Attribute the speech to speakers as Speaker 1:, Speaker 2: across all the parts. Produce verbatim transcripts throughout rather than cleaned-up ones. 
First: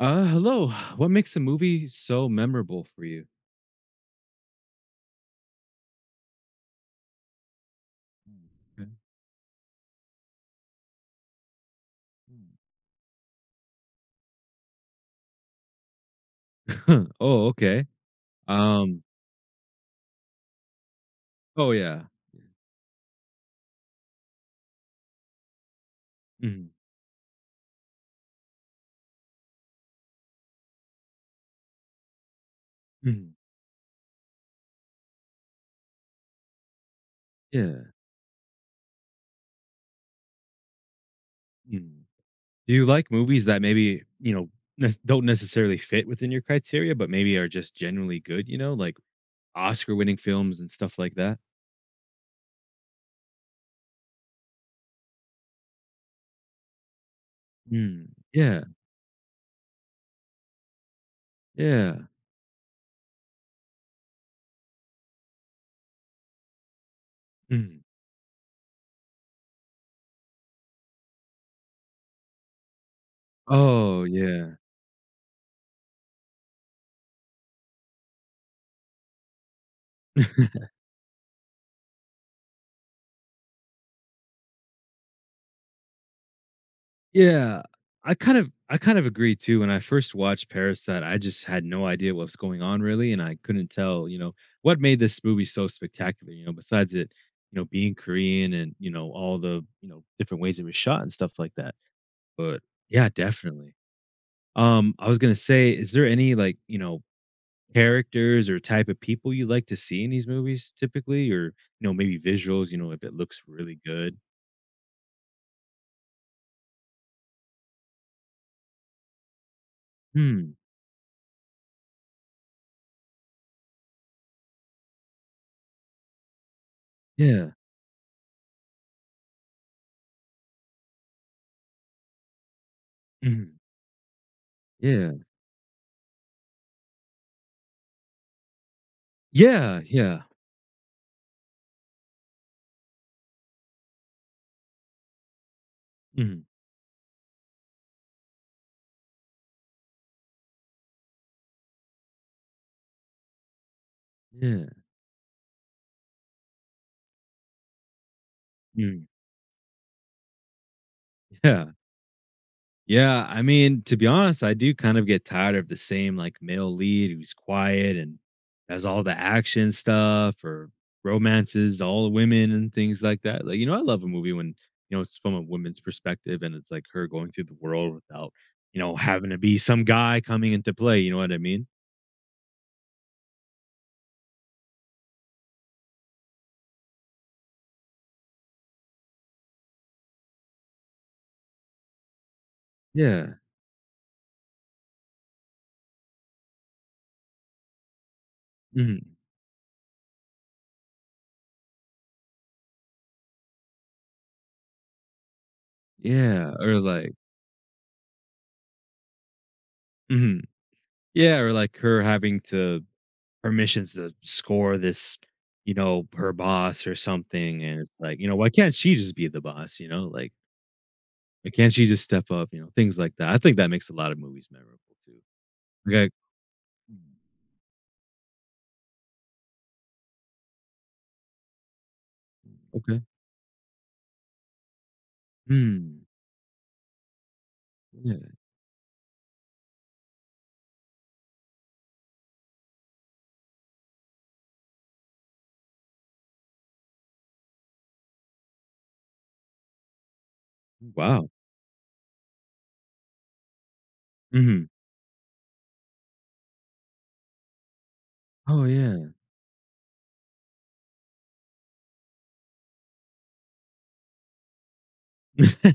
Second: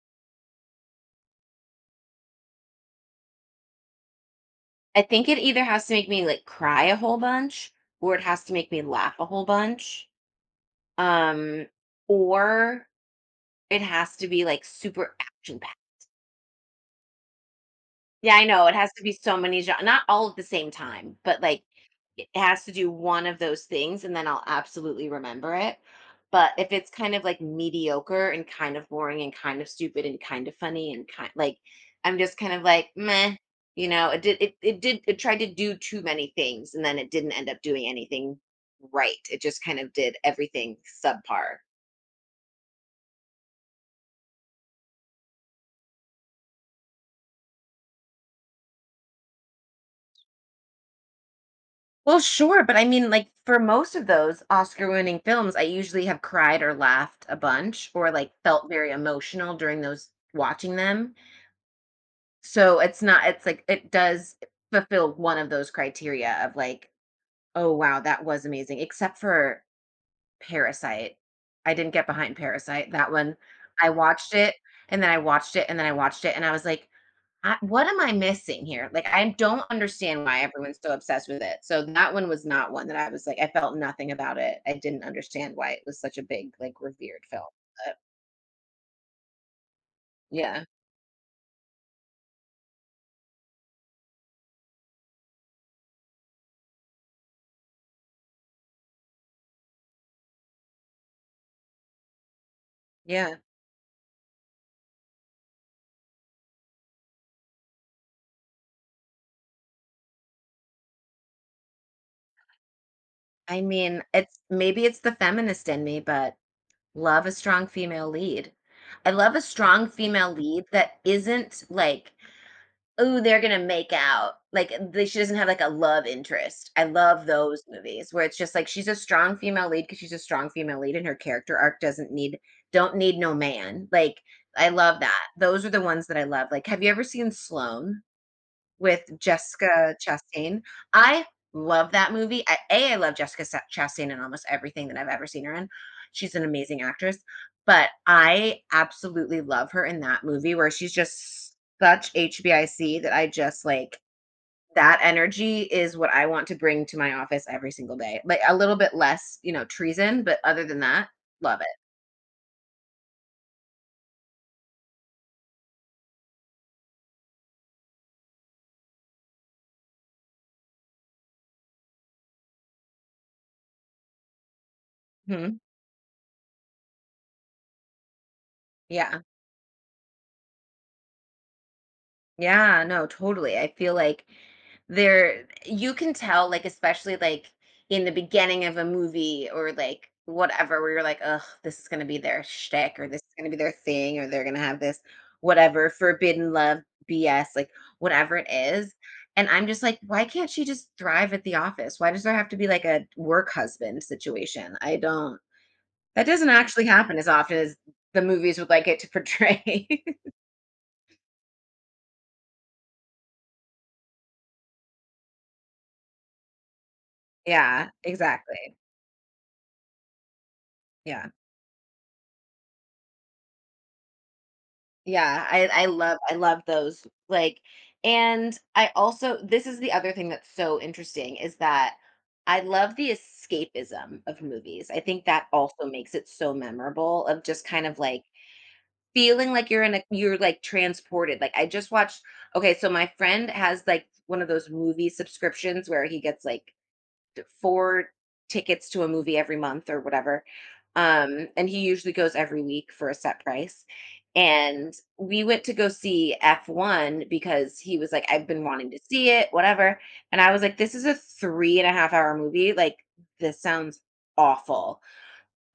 Speaker 1: Uh, hello. What makes a movie so memorable for you?
Speaker 2: I think it either has to make me like cry a whole bunch or it has to make me
Speaker 1: Mm,
Speaker 2: laugh a whole bunch. Um or it has to be like super action packed.
Speaker 1: okay. Mm. Oh, okay.
Speaker 2: Yeah, I know. It has to
Speaker 1: Um.
Speaker 2: be so many genres, not all at the same time, but like
Speaker 1: Oh, yeah.
Speaker 2: it has to do one of those things and then I'll absolutely remember it. But if
Speaker 1: Hmm.
Speaker 2: it's kind of like mediocre and kind of boring and kind of stupid and kind of funny and kind like I'm just kind of like
Speaker 1: Hmm.
Speaker 2: meh, you know, it did it it did it tried to do too many things and then it didn't end up
Speaker 1: Yeah.
Speaker 2: doing anything right. It just kind of did everything subpar.
Speaker 1: Mhm. Do you like movies that maybe you know ne- don't necessarily fit within your criteria, but maybe are just genuinely good? You know, like Oscar-winning films and stuff like that.
Speaker 2: Well, sure, but I mean, like for most of those Oscar-winning films, I usually have cried or laughed a bunch,
Speaker 1: Mm.
Speaker 2: or like
Speaker 1: Yeah.
Speaker 2: felt very emotional during those watching them.
Speaker 1: Yeah.
Speaker 2: So it's not it's like it does fulfill one of those criteria of like, oh
Speaker 1: Mhm.
Speaker 2: wow, that was amazing. Except for Parasite. I didn't get behind Parasite. That one I
Speaker 1: Oh,
Speaker 2: watched
Speaker 1: yeah.
Speaker 2: it and then I watched it and then I watched it and I was like, I, what am I missing here? Like I don't understand why everyone's so obsessed with it. So that one was not one that I was like I felt nothing about it. I didn't understand why it was such a big like revered film.
Speaker 1: Yeah,
Speaker 2: But
Speaker 1: I kind of I kind of agree too. When I first watched
Speaker 2: yeah.
Speaker 1: Parasite, I just had no idea what was going on really, and I couldn't tell, you know, what made this movie so spectacular. You know, besides it, you know, being Korean and you know all the you know different ways it was shot and stuff like that. But yeah,
Speaker 2: Yeah.
Speaker 1: definitely. Um, I was gonna say, is there any like you know characters or type of people you like to see in these movies typically, or you know maybe visuals? You know, if it looks
Speaker 2: I
Speaker 1: really
Speaker 2: mean,
Speaker 1: good.
Speaker 2: it's maybe it's the feminist in me, but love a strong female lead. I love a strong female
Speaker 1: Hmm.
Speaker 2: lead that isn't like, "Oh, they're gonna make out." Like, they she doesn't have, like, a love interest. I love
Speaker 1: Yeah.
Speaker 2: those movies where it's just like she's a strong female lead because she's a strong female lead and her character arc doesn't need don't need no
Speaker 1: Mhm.
Speaker 2: man. Like, I love
Speaker 1: Yeah.
Speaker 2: that. Those are the ones that I love. Like, have you ever seen Sloane? With
Speaker 1: Yeah.
Speaker 2: Jessica
Speaker 1: Yeah.
Speaker 2: Chastain. I love that movie. I A, I love Jessica Sa Chastain in almost everything that I've ever seen her in. She's an
Speaker 1: Mhm.
Speaker 2: amazing actress, but I absolutely love her in that movie where she's just such H B I C that I just, like
Speaker 1: Yeah.
Speaker 2: that energy is what I want to bring to my office every single day. Like, a little bit
Speaker 1: Mm.
Speaker 2: less, you know, treason, but other than that, love
Speaker 1: Yeah. Yeah. I mean, to be honest, I do kind of get tired of the same like male lead who's quiet and has all the action stuff or romances, all the women and things like that. Like, you know, I love a movie when, you know, it's
Speaker 2: it.
Speaker 1: from a
Speaker 2: Mhm.
Speaker 1: woman's perspective and it's like her going through the world without, you know,
Speaker 2: Yeah.
Speaker 1: having to be some guy coming into play. You know what I mean?
Speaker 2: Yeah, no, totally. I feel like there you can tell like especially like in the beginning of a movie or like whatever where you're like, "Ugh, this is going to be their shtick or this is
Speaker 1: Yeah.
Speaker 2: going to be their thing or they're going to have this whatever forbidden love B S like whatever it is."
Speaker 1: Hmm.
Speaker 2: And I'm just like, "Why can't she just thrive at the office? Why does there have to be like a work husband situation?" I don't. That doesn't
Speaker 1: Yeah. Or
Speaker 2: actually
Speaker 1: like,
Speaker 2: happen as often as the movies would like it to portray.
Speaker 1: mhm, yeah. Or like her having to permissions to score this, you know, her boss or something, and
Speaker 2: Yeah,
Speaker 1: it's like, you know, why can't
Speaker 2: exactly.
Speaker 1: she just be the boss, you know? Like,
Speaker 2: Yeah.
Speaker 1: why can't she just step up, you know, things like that. I think that makes a lot of movies memorable too.
Speaker 2: Yeah, I I
Speaker 1: Okay,
Speaker 2: love I love those, like and I also this is the other thing that's so interesting is that I love
Speaker 1: okay.
Speaker 2: the escapism of movies. I think that also
Speaker 1: Mm,
Speaker 2: makes it so memorable of just kind of like
Speaker 1: yeah.
Speaker 2: feeling like you're in a you're like transported. Like I just watched okay, so my friend has like one of those movie subscriptions where he gets like four tickets to a movie every month or whatever.
Speaker 1: Wow.
Speaker 2: Um, and he usually goes every week for a set price.
Speaker 1: Mhm.
Speaker 2: And we went to go see F one because he was like, I've been
Speaker 1: Oh,
Speaker 2: wanting to
Speaker 1: yeah.
Speaker 2: see it, whatever. And I was like, this is a three and a half hour movie. Like, this sounds awful.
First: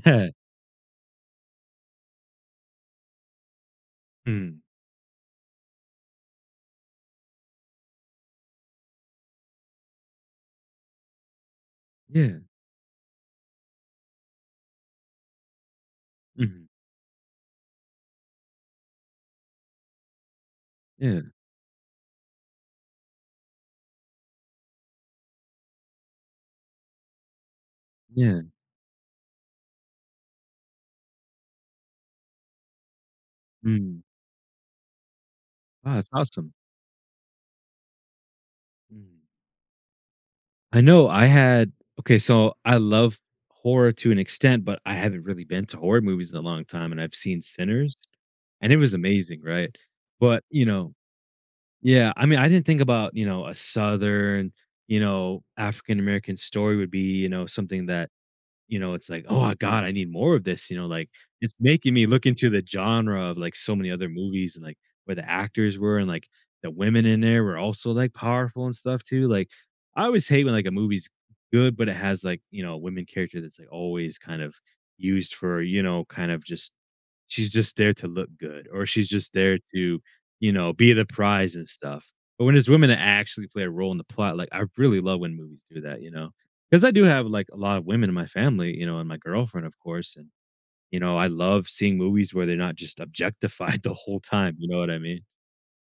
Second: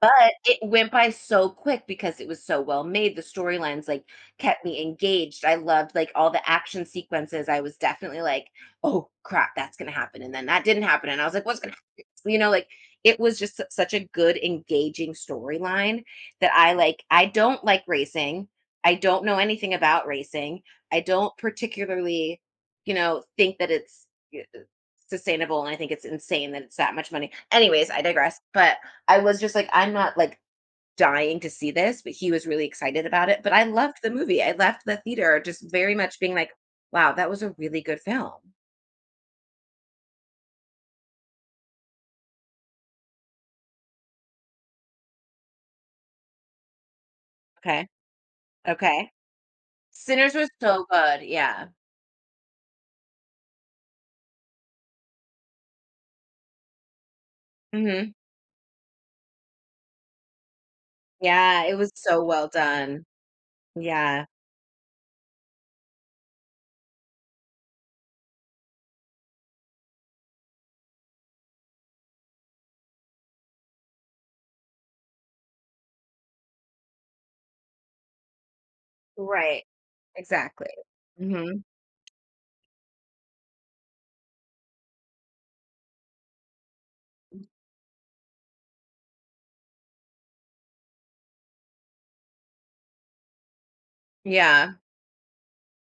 Speaker 2: But it went by so quick because it was so well made, the storylines, like,
Speaker 1: Mm,
Speaker 2: kept me engaged, I loved, like, all the action sequences, I was definitely like, "Oh, crap, that's gonna happen," and then that didn't happen, and I was like, "What's gonna happen?"
Speaker 1: yeah.
Speaker 2: You know, like, it was just su such a good engaging storyline that
Speaker 1: Mhm.
Speaker 2: I, like I don't like racing, I don't know anything about racing, I
Speaker 1: Yeah,
Speaker 2: don't particularly, you know, think that it's, eh, uh, sustainable, and I think it's insane that it's that much money. Anyways, I digress,
Speaker 1: yeah.
Speaker 2: but I was just like, I'm not like dying to see this, but he was really excited about it. But I loved
Speaker 1: Mm.
Speaker 2: the movie. I left the theater just
Speaker 1: Wow,
Speaker 2: very
Speaker 1: that's
Speaker 2: much being like,
Speaker 1: awesome.
Speaker 2: wow, that was a really good film.
Speaker 1: Mm. I know I had Okay, so I love horror to an extent, but I haven't really been to horror movies in a long time, and I've seen
Speaker 2: Okay.
Speaker 1: Sinners. And it was
Speaker 2: Okay.
Speaker 1: amazing, right?
Speaker 2: Sinners
Speaker 1: But,
Speaker 2: was
Speaker 1: you
Speaker 2: so
Speaker 1: know,
Speaker 2: good. Yeah.
Speaker 1: yeah, I mean, I didn't think about, you know, a Southern, you know, African American story would be, you know, something that,
Speaker 2: Hmm.
Speaker 1: you know, it's like, "Oh god, I need more of this," you know, like, it's
Speaker 2: Yeah. It was
Speaker 1: making me
Speaker 2: so
Speaker 1: look
Speaker 2: well
Speaker 1: into the
Speaker 2: done.
Speaker 1: genre of, like, so many other
Speaker 2: Yeah.
Speaker 1: movies and, like, where the actors were and, like, the women in there were also, like, powerful and stuff too, like, I always hate when, like, a movie's good, but it has, like, you know, a women character that's, like, always kind of used for, you know, kind of just she's just there to look good or she's just there
Speaker 2: Right.
Speaker 1: to, you
Speaker 2: Exactly.
Speaker 1: know, be the
Speaker 2: Hmm.
Speaker 1: prize and stuff. But when there's women that actually play a role in the plot, like I really love when movies do that, you know, because I do have like a lot of women in my family, you know, and my girlfriend, of course. And, you know, I love seeing movies where they're not just objectified the whole time. You
Speaker 2: Yeah.
Speaker 1: know what I mean?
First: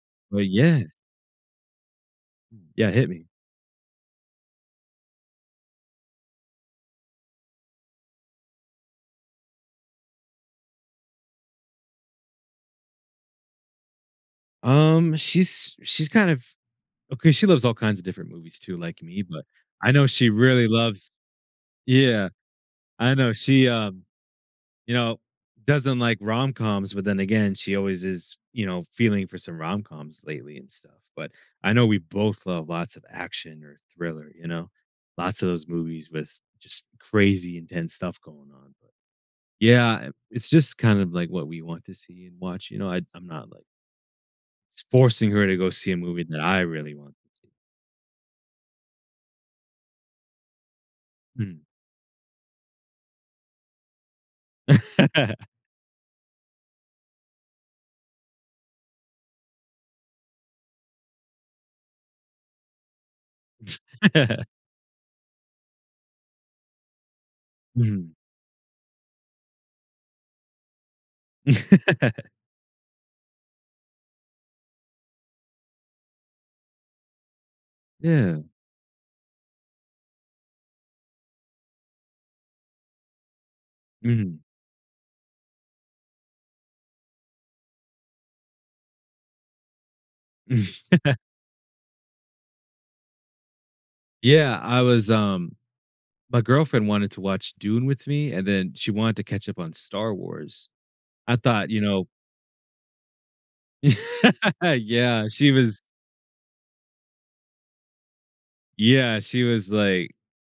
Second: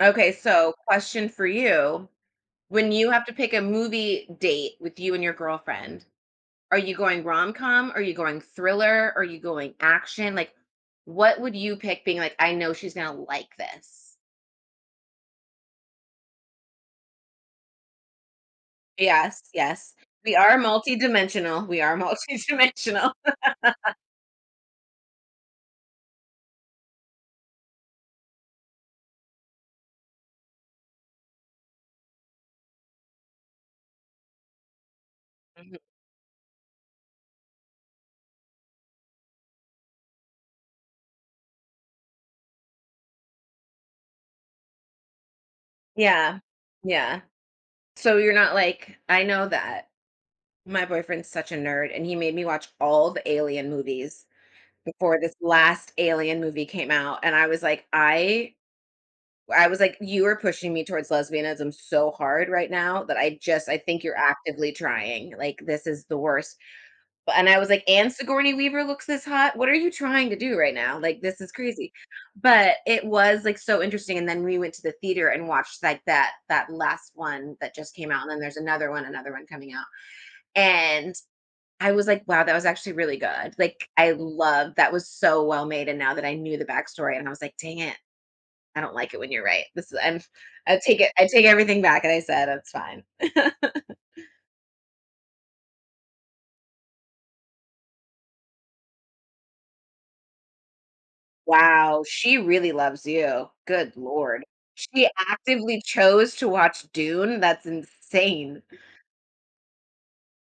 Speaker 2: Okay.
Speaker 1: But
Speaker 2: So,
Speaker 1: yeah,
Speaker 2: question for you,
Speaker 1: yeah,
Speaker 2: when
Speaker 1: hit
Speaker 2: you have
Speaker 1: me.
Speaker 2: to pick a movie date with you and your girlfriend, are you going rom-com? Are you going thriller? Are you going action? Like, what would you pick being like, "I know she's gonna like this?"
Speaker 1: Um, she's she's kind of Okay. She loves all kinds of different movies too, like me.
Speaker 2: Yes,
Speaker 1: But I
Speaker 2: yes.
Speaker 1: know she
Speaker 2: We are
Speaker 1: really loves.
Speaker 2: multidimensional. We are
Speaker 1: Yeah,
Speaker 2: multidimensional.
Speaker 1: I know she, um, you know, doesn't like rom-coms, but then again, she always is, you know, feeling for some rom-coms lately and stuff. But I know we both love lots of action or thriller, you know. Lots of those
Speaker 2: Mhm.
Speaker 1: movies with just crazy intense stuff going on. But yeah, it's just kind of like what we want to see and watch, you know. I I'm not like forcing her to go see a movie that
Speaker 2: Yeah.
Speaker 1: I really want
Speaker 2: Yeah. So you're not like, "I know that my boyfriend's
Speaker 1: to
Speaker 2: such a
Speaker 1: see.
Speaker 2: nerd, and he made me watch all the Alien movies before
Speaker 1: Mm.
Speaker 2: this last Alien movie came out," and I was like, "I I was like, "You are pushing me towards lesbianism so hard right now that I just I think you're actively trying, like, this is the worst." But and I was like, "And
Speaker 1: Mhm.
Speaker 2: Sigourney Weaver looks this hot? What are you trying to do right now? Like, this is crazy." But it was, like, so interesting, and then we went to the theater and watched, like, that that last one that just came out, and then
Speaker 1: Yeah.
Speaker 2: there's another one, another one coming out, and I was like, "Wow, that was actually really good." Like, I
Speaker 1: Mhm.
Speaker 2: love that was so well made, and now that I knew the backstory and I was like, "Dang it, I don't like it when you're right. This is I'm I take it I take everything back and I said. That's fine."
Speaker 1: Yeah, I was, um My girlfriend wanted to watch Dune with me, and then she wanted to catch up on Star Wars. I thought, you
Speaker 2: Wow,
Speaker 1: know.
Speaker 2: she really loves you. Good lord. She
Speaker 1: Yeah, she
Speaker 2: actively
Speaker 1: was
Speaker 2: chose to watch Dune? That's insane.
Speaker 1: yeah, she was like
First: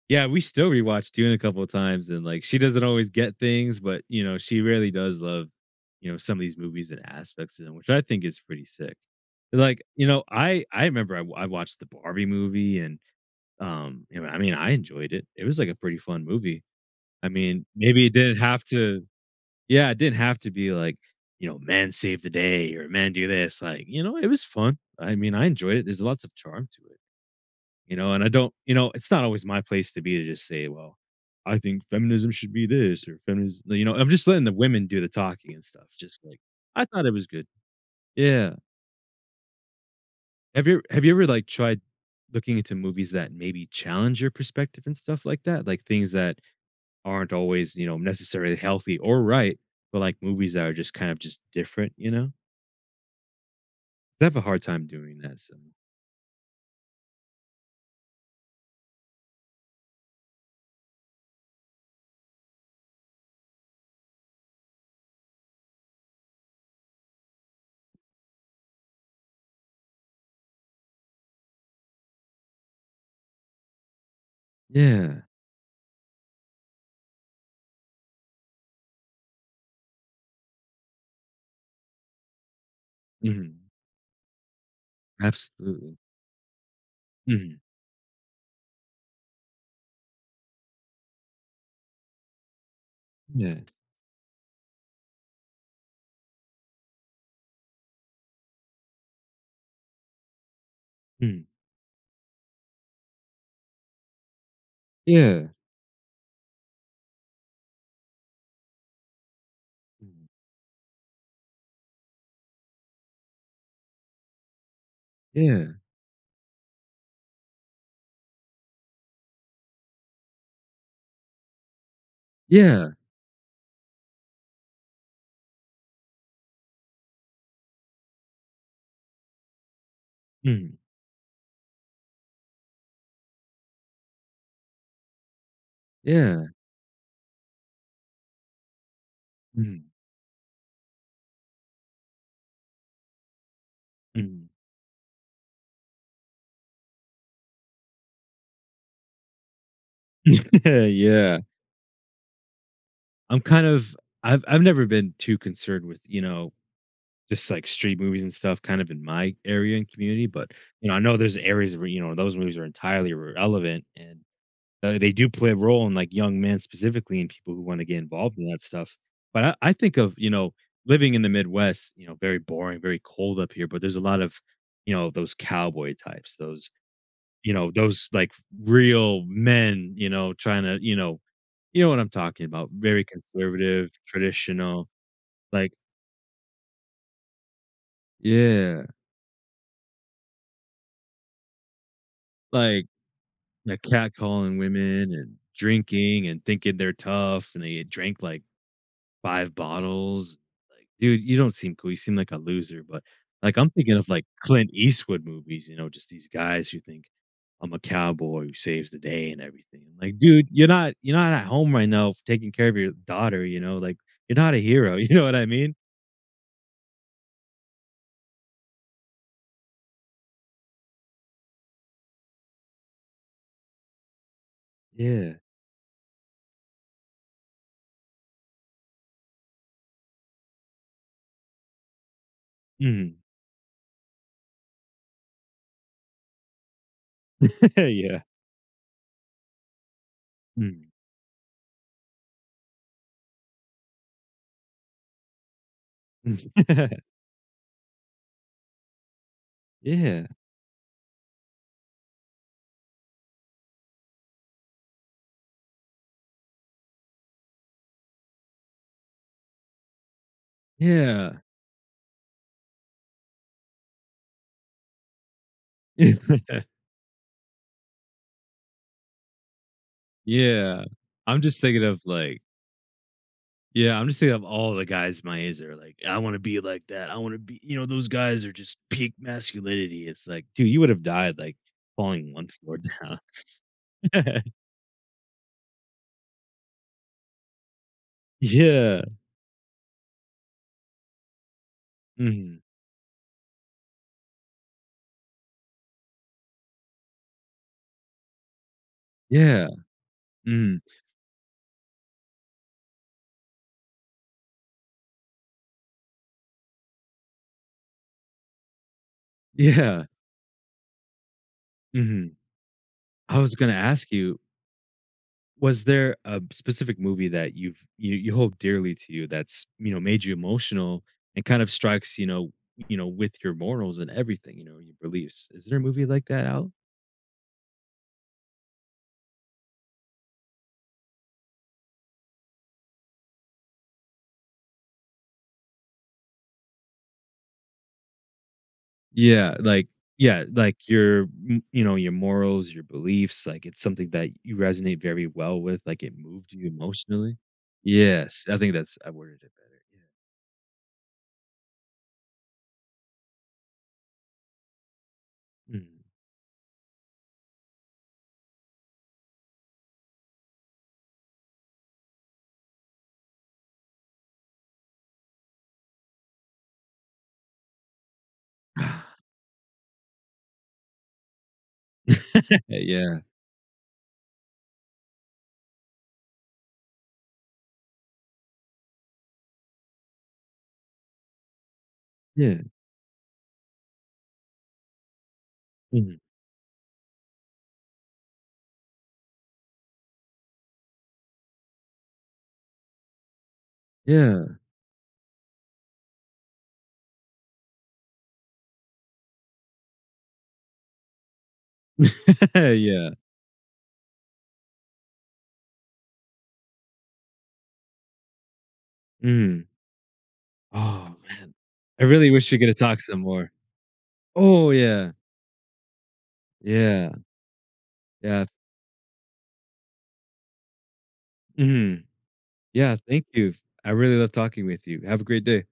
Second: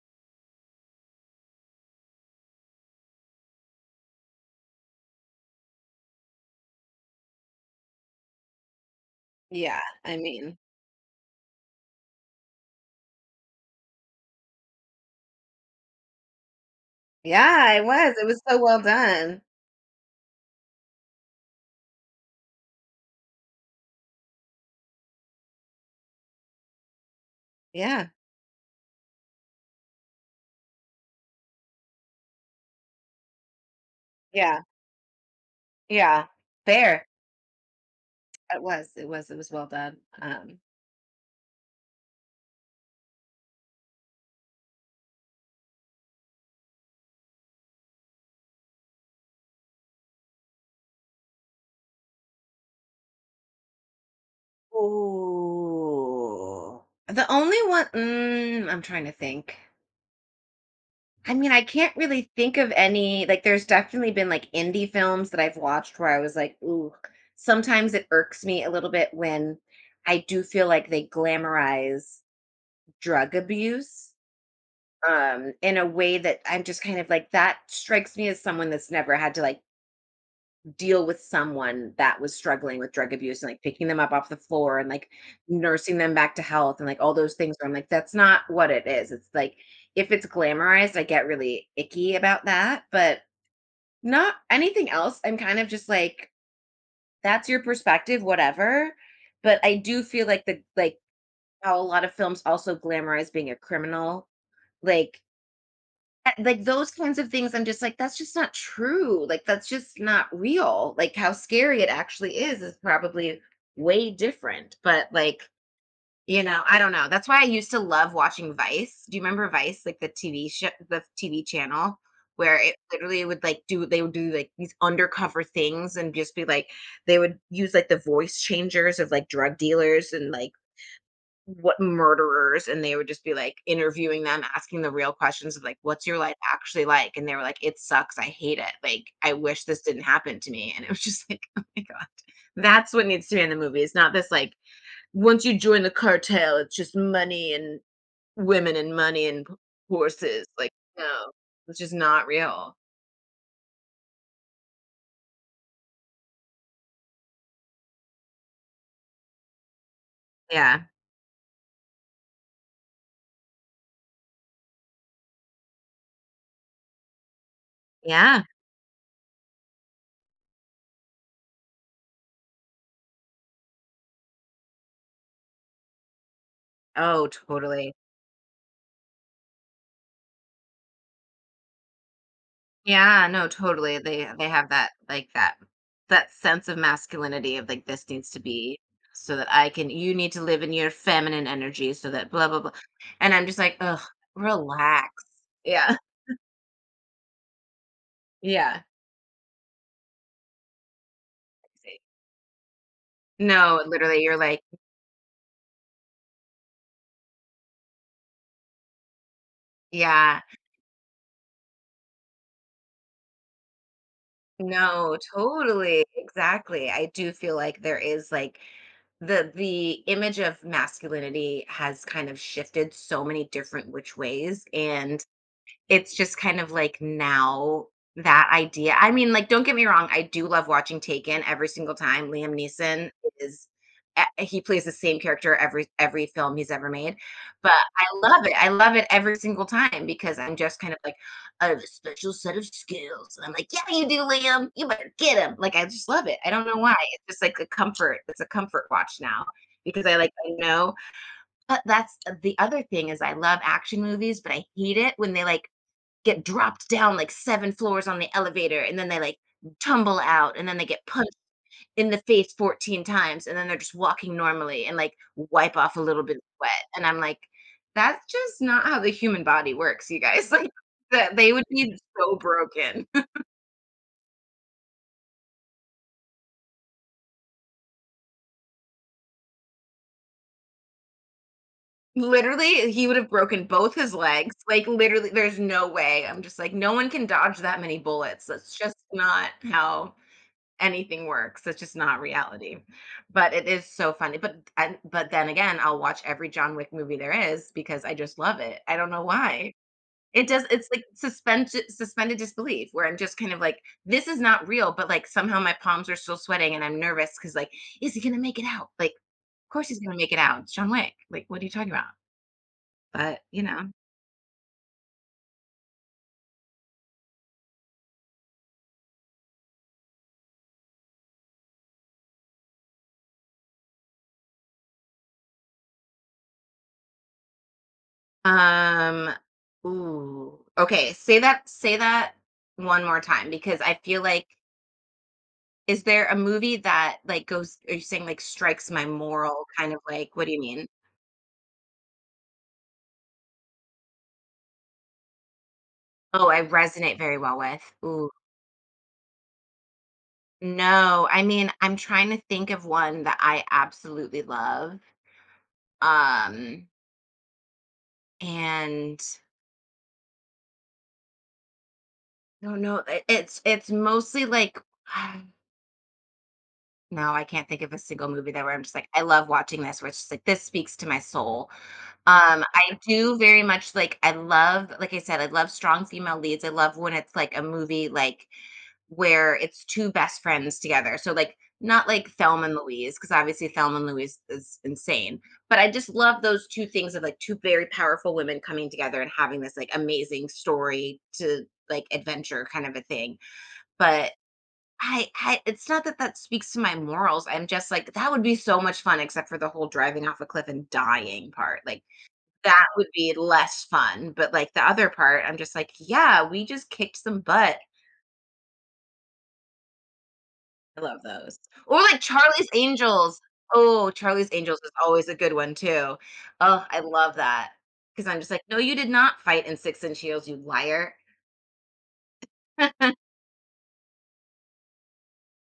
Speaker 1: yeah, we still rewatched Dune a couple of times, and like she doesn't always get things, but you know she really does love, you know, some of these movies and aspects of them, which I think is pretty sick.
Speaker 2: Yeah,
Speaker 1: Like you
Speaker 2: I
Speaker 1: know,
Speaker 2: mean,
Speaker 1: I I remember I, w- I watched the Barbie movie, and um, you know, I mean, I enjoyed it. It was like a pretty fun movie. I mean,
Speaker 2: yeah, it
Speaker 1: maybe it
Speaker 2: was. It
Speaker 1: didn't
Speaker 2: was so
Speaker 1: have
Speaker 2: well
Speaker 1: to.
Speaker 2: done.
Speaker 1: Yeah, it didn't have to be like, you know, "Man save the day" or "Man do this," like, you know, it was fun. I mean, I enjoyed it. There's lots of charm to it, you
Speaker 2: Yeah,
Speaker 1: know, and I don't you know, it's not always my place to be to just say, "Well, I think feminism should be this," or "Feminism," you know, I'm just letting the
Speaker 2: yeah,
Speaker 1: women do the talking and stuff, just
Speaker 2: yeah.
Speaker 1: like I
Speaker 2: Fair.
Speaker 1: thought it was good. Yeah.
Speaker 2: It was, it was, it was well done. Um,
Speaker 1: Have you have you ever, like, tried looking into movies that maybe challenge your perspective and stuff like that? Like, things that aren't always, you know, necessarily healthy or right, but, like, movies that are just kind of just different, you know? I have a hard time doing that, so.
Speaker 2: ooh. The only one, mm, I'm trying to think. I mean, I can't really think of any like, there's definitely been, like, indie films that I've watched where I was like, "Ooh." Sometimes it irks me a little bit when I do feel like they glamorize drug abuse,
Speaker 1: Yeah.
Speaker 2: um, in a way that I'm just kind of like, that strikes me as someone that's never had to, like, deal with someone that was struggling with drug abuse and like
Speaker 1: Mhm.
Speaker 2: picking them up off the floor and like nursing
Speaker 1: Absolutely.
Speaker 2: them back to health and like all those things
Speaker 1: Mhm.
Speaker 2: where I'm like, that's not what it is. It's like if it's glamorized, I get really icky about that. But
Speaker 1: Yeah.
Speaker 2: not anything else. I'm kind of just like, that's your perspective, whatever. But I do feel like the like
Speaker 1: Mhm.
Speaker 2: how a lot of films also glamorize being a criminal. Like,
Speaker 1: Yeah.
Speaker 2: I- like those kinds of things, I'm just like, that's just not true, like that's just not
Speaker 1: Mhm.
Speaker 2: real, like how scary it actually is is probably way different, but like,
Speaker 1: Yeah.
Speaker 2: you know, I don't know, that's why I used to love watching Vice. Do you remember Vice, like the TV show, the TV channel, where it
Speaker 1: Yeah.
Speaker 2: literally would like do they would do like these undercover things and just be like they would use like the voice changers of like drug dealers and like
Speaker 1: Mhm.
Speaker 2: what murderers, and they would just be, like, interviewing them, asking the real questions of, like, "What's your life
Speaker 1: Yeah.
Speaker 2: actually like?" And they were like, "It sucks, I hate it, like, I wish this
Speaker 1: Mhm.
Speaker 2: didn't happen to me," and it was just like, "Oh my god." That's what needs to be in the movie, it's not this,
Speaker 1: Mhm.
Speaker 2: like, once you join the cartel, it's just money and women and money and h horses, like, no,
Speaker 1: Yeah.
Speaker 2: it's just not real.
Speaker 1: I'm kind of I've I've never been too concerned with, you know, just, like, street movies and stuff kind of in my area and community, but,
Speaker 2: Yeah.
Speaker 1: you know, I know there's areas where, you know, those movies are entirely irrelevant and Uh, they do play a role in, like, young men specifically and people who wanna get involved
Speaker 2: Yeah.
Speaker 1: in that stuff. But I I think of, you know, living in the Midwest, you know, very boring, very cold up here, but there's a lot of, you know, those cowboy types, those,
Speaker 2: Oh,
Speaker 1: you know,
Speaker 2: totally.
Speaker 1: those, like, real men, you know, trying to, you know you know what I'm talking about, very
Speaker 2: Yeah, no,
Speaker 1: conservative,
Speaker 2: totally. They they have
Speaker 1: traditional,
Speaker 2: that like that
Speaker 1: like.
Speaker 2: that sense of masculinity of like this needs to be
Speaker 1: Yeah,
Speaker 2: so that I can you need to live in your feminine energy so that blah blah blah.
Speaker 1: like,
Speaker 2: And I'm just like,
Speaker 1: yeah,
Speaker 2: ugh,
Speaker 1: catcalling
Speaker 2: relax.
Speaker 1: women and
Speaker 2: Yeah.
Speaker 1: drinking and thinking they're tough, and they drank, like,
Speaker 2: Yeah,
Speaker 1: five bottles. Like, dude, you don't seem cool, you
Speaker 2: exactly.
Speaker 1: seem like a loser, but, like, I'm
Speaker 2: No,
Speaker 1: thinking of,
Speaker 2: literally
Speaker 1: like,
Speaker 2: you're like,
Speaker 1: Clint Eastwood movies, you know, just these guys who think, "I'm a cowboy who saves the day and everything." I'm like,
Speaker 2: yeah,
Speaker 1: "Dude, you're not you're not at home right now taking care of your daughter, you know, like, you're not a hero." You
Speaker 2: no,
Speaker 1: know what I mean?
Speaker 2: totally. Exactly. I do feel like there is like the the image of masculinity has kind of shifted so many different which ways. And
Speaker 1: Yeah.
Speaker 2: it's just kind of like now that idea, I mean, like, don't get me wrong, I do love watching Taken every single time. Liam Neeson
Speaker 1: Mhm.
Speaker 2: is a he plays the same character every every film he's ever made, but
Speaker 1: Yeah.
Speaker 2: I love it. I love it every single time because I'm just
Speaker 1: Mm.
Speaker 2: kind of like, "I have a special set of skills," and I'm like, "Yeah, you do, Liam. You better get him." Like, I just love it. I don't know why. It's just like a comfort. It's a comfort watch now because I,
Speaker 1: Yeah.
Speaker 2: like, I know but that's uh, the other thing is I love action movies, but I hate it when they, like, get dropped down like seven floors on the elevator, and then they, like, tumble out, and then they get punched
Speaker 1: Yeah.
Speaker 2: in the face fourteen times, and then they're just walking normally and, like, wipe off a little bit of
Speaker 1: Yeah.
Speaker 2: sweat, and I'm like, "That's just not how the human body works, you guys." Like,
Speaker 1: Yeah.
Speaker 2: that
Speaker 1: I'm
Speaker 2: they
Speaker 1: just
Speaker 2: would
Speaker 1: thinking
Speaker 2: be
Speaker 1: of,
Speaker 2: so
Speaker 1: like.
Speaker 2: broken.
Speaker 1: Yeah, I'm just thinking of all the guys my age that are like, "I wanna be like that. I wanna be," you know, those guys are just peak masculinity. It's like, dude, you would have died, like, falling one floor
Speaker 2: Literally, he would
Speaker 1: down.
Speaker 2: have broken both his legs, like, literally, there's no way. I'm just like, "No one can dodge that many bullets. That's just
Speaker 1: Yeah.
Speaker 2: not how anything works. It's just not
Speaker 1: Mhm.
Speaker 2: reality." But it is so funny. But and but then again, I'll watch every John Wick movie there is because I just love it. I don't know
Speaker 1: Yeah.
Speaker 2: why. It does
Speaker 1: Mhm.
Speaker 2: it's like suspended suspended disbelief where I'm just kind of like, this is not real, but like somehow my palms are still sweating and I'm nervous because like, is he gonna make it out? Like, of course he's
Speaker 1: Yeah.
Speaker 2: gonna make it out. It's John Wick. Like, what are you talking about?
Speaker 1: Mhm. I
Speaker 2: But
Speaker 1: was
Speaker 2: you
Speaker 1: gonna
Speaker 2: know.
Speaker 1: ask you, was there a specific movie that you've you you hold dearly to you that's, you know, made you emotional and kind of strikes, you know, you know, with your morals and everything, you know, your beliefs? Is there a movie like that out?
Speaker 2: Um, ooh. Okay, say that say that one more time because I feel like is there a movie that, like, goes are you saying, like, strikes my
Speaker 1: Yeah,
Speaker 2: moral
Speaker 1: like,
Speaker 2: kind of like what
Speaker 1: yeah,
Speaker 2: do you
Speaker 1: like
Speaker 2: mean?
Speaker 1: your m- you know, your morals, your beliefs, like it's something that you resonate very well with, like it
Speaker 2: Oh,
Speaker 1: moved
Speaker 2: I
Speaker 1: you
Speaker 2: resonate very
Speaker 1: emotionally.
Speaker 2: well with. Ooh.
Speaker 1: Yes, I think that's I worded it better.
Speaker 2: No, I mean, I'm trying to think of one that I absolutely love,
Speaker 1: Yeah.
Speaker 2: um, and I don't know, I it's it's mostly like no, I can't think of a single movie that where I'm
Speaker 1: Mm.
Speaker 2: just like, "I love watching this," where it's just like, "This speaks to my soul." Um, I
Speaker 1: Yeah.
Speaker 2: do very much like I love like I said, I love strong female leads. I love when it's like a movie like where it's two best friends together. So like not like
Speaker 1: Yeah.
Speaker 2: Thelma and Louise, because obviously Thelma and Louise is insane. But I just
Speaker 1: Mm.
Speaker 2: love those two things of like two very powerful women coming together and having this like amazing story to like adventure kind of a thing. But
Speaker 1: Yeah.
Speaker 2: I, I it's not that that speaks to my morals. I'm just like that would be so much fun, except for the whole driving off a cliff and dying part. Like that would
Speaker 1: Yeah.
Speaker 2: be less fun. But like the other part, I'm just like, yeah, we just kicked some butt.
Speaker 1: Mm.
Speaker 2: I
Speaker 1: Oh
Speaker 2: love
Speaker 1: man.
Speaker 2: those. Or
Speaker 1: I
Speaker 2: like
Speaker 1: really wish we
Speaker 2: Charlie's
Speaker 1: could have talked some
Speaker 2: Angels.
Speaker 1: more.
Speaker 2: Oh, Charlie's
Speaker 1: Oh
Speaker 2: Angels is
Speaker 1: yeah.
Speaker 2: always a good one too. Oh, I
Speaker 1: Yeah.
Speaker 2: love that because 'Cause I'm
Speaker 1: Yeah.
Speaker 2: just like, "No, you did not fight in six inch heels, you liar."
Speaker 1: Mm. Yeah, thank you. I really love talking with you. Have a great day.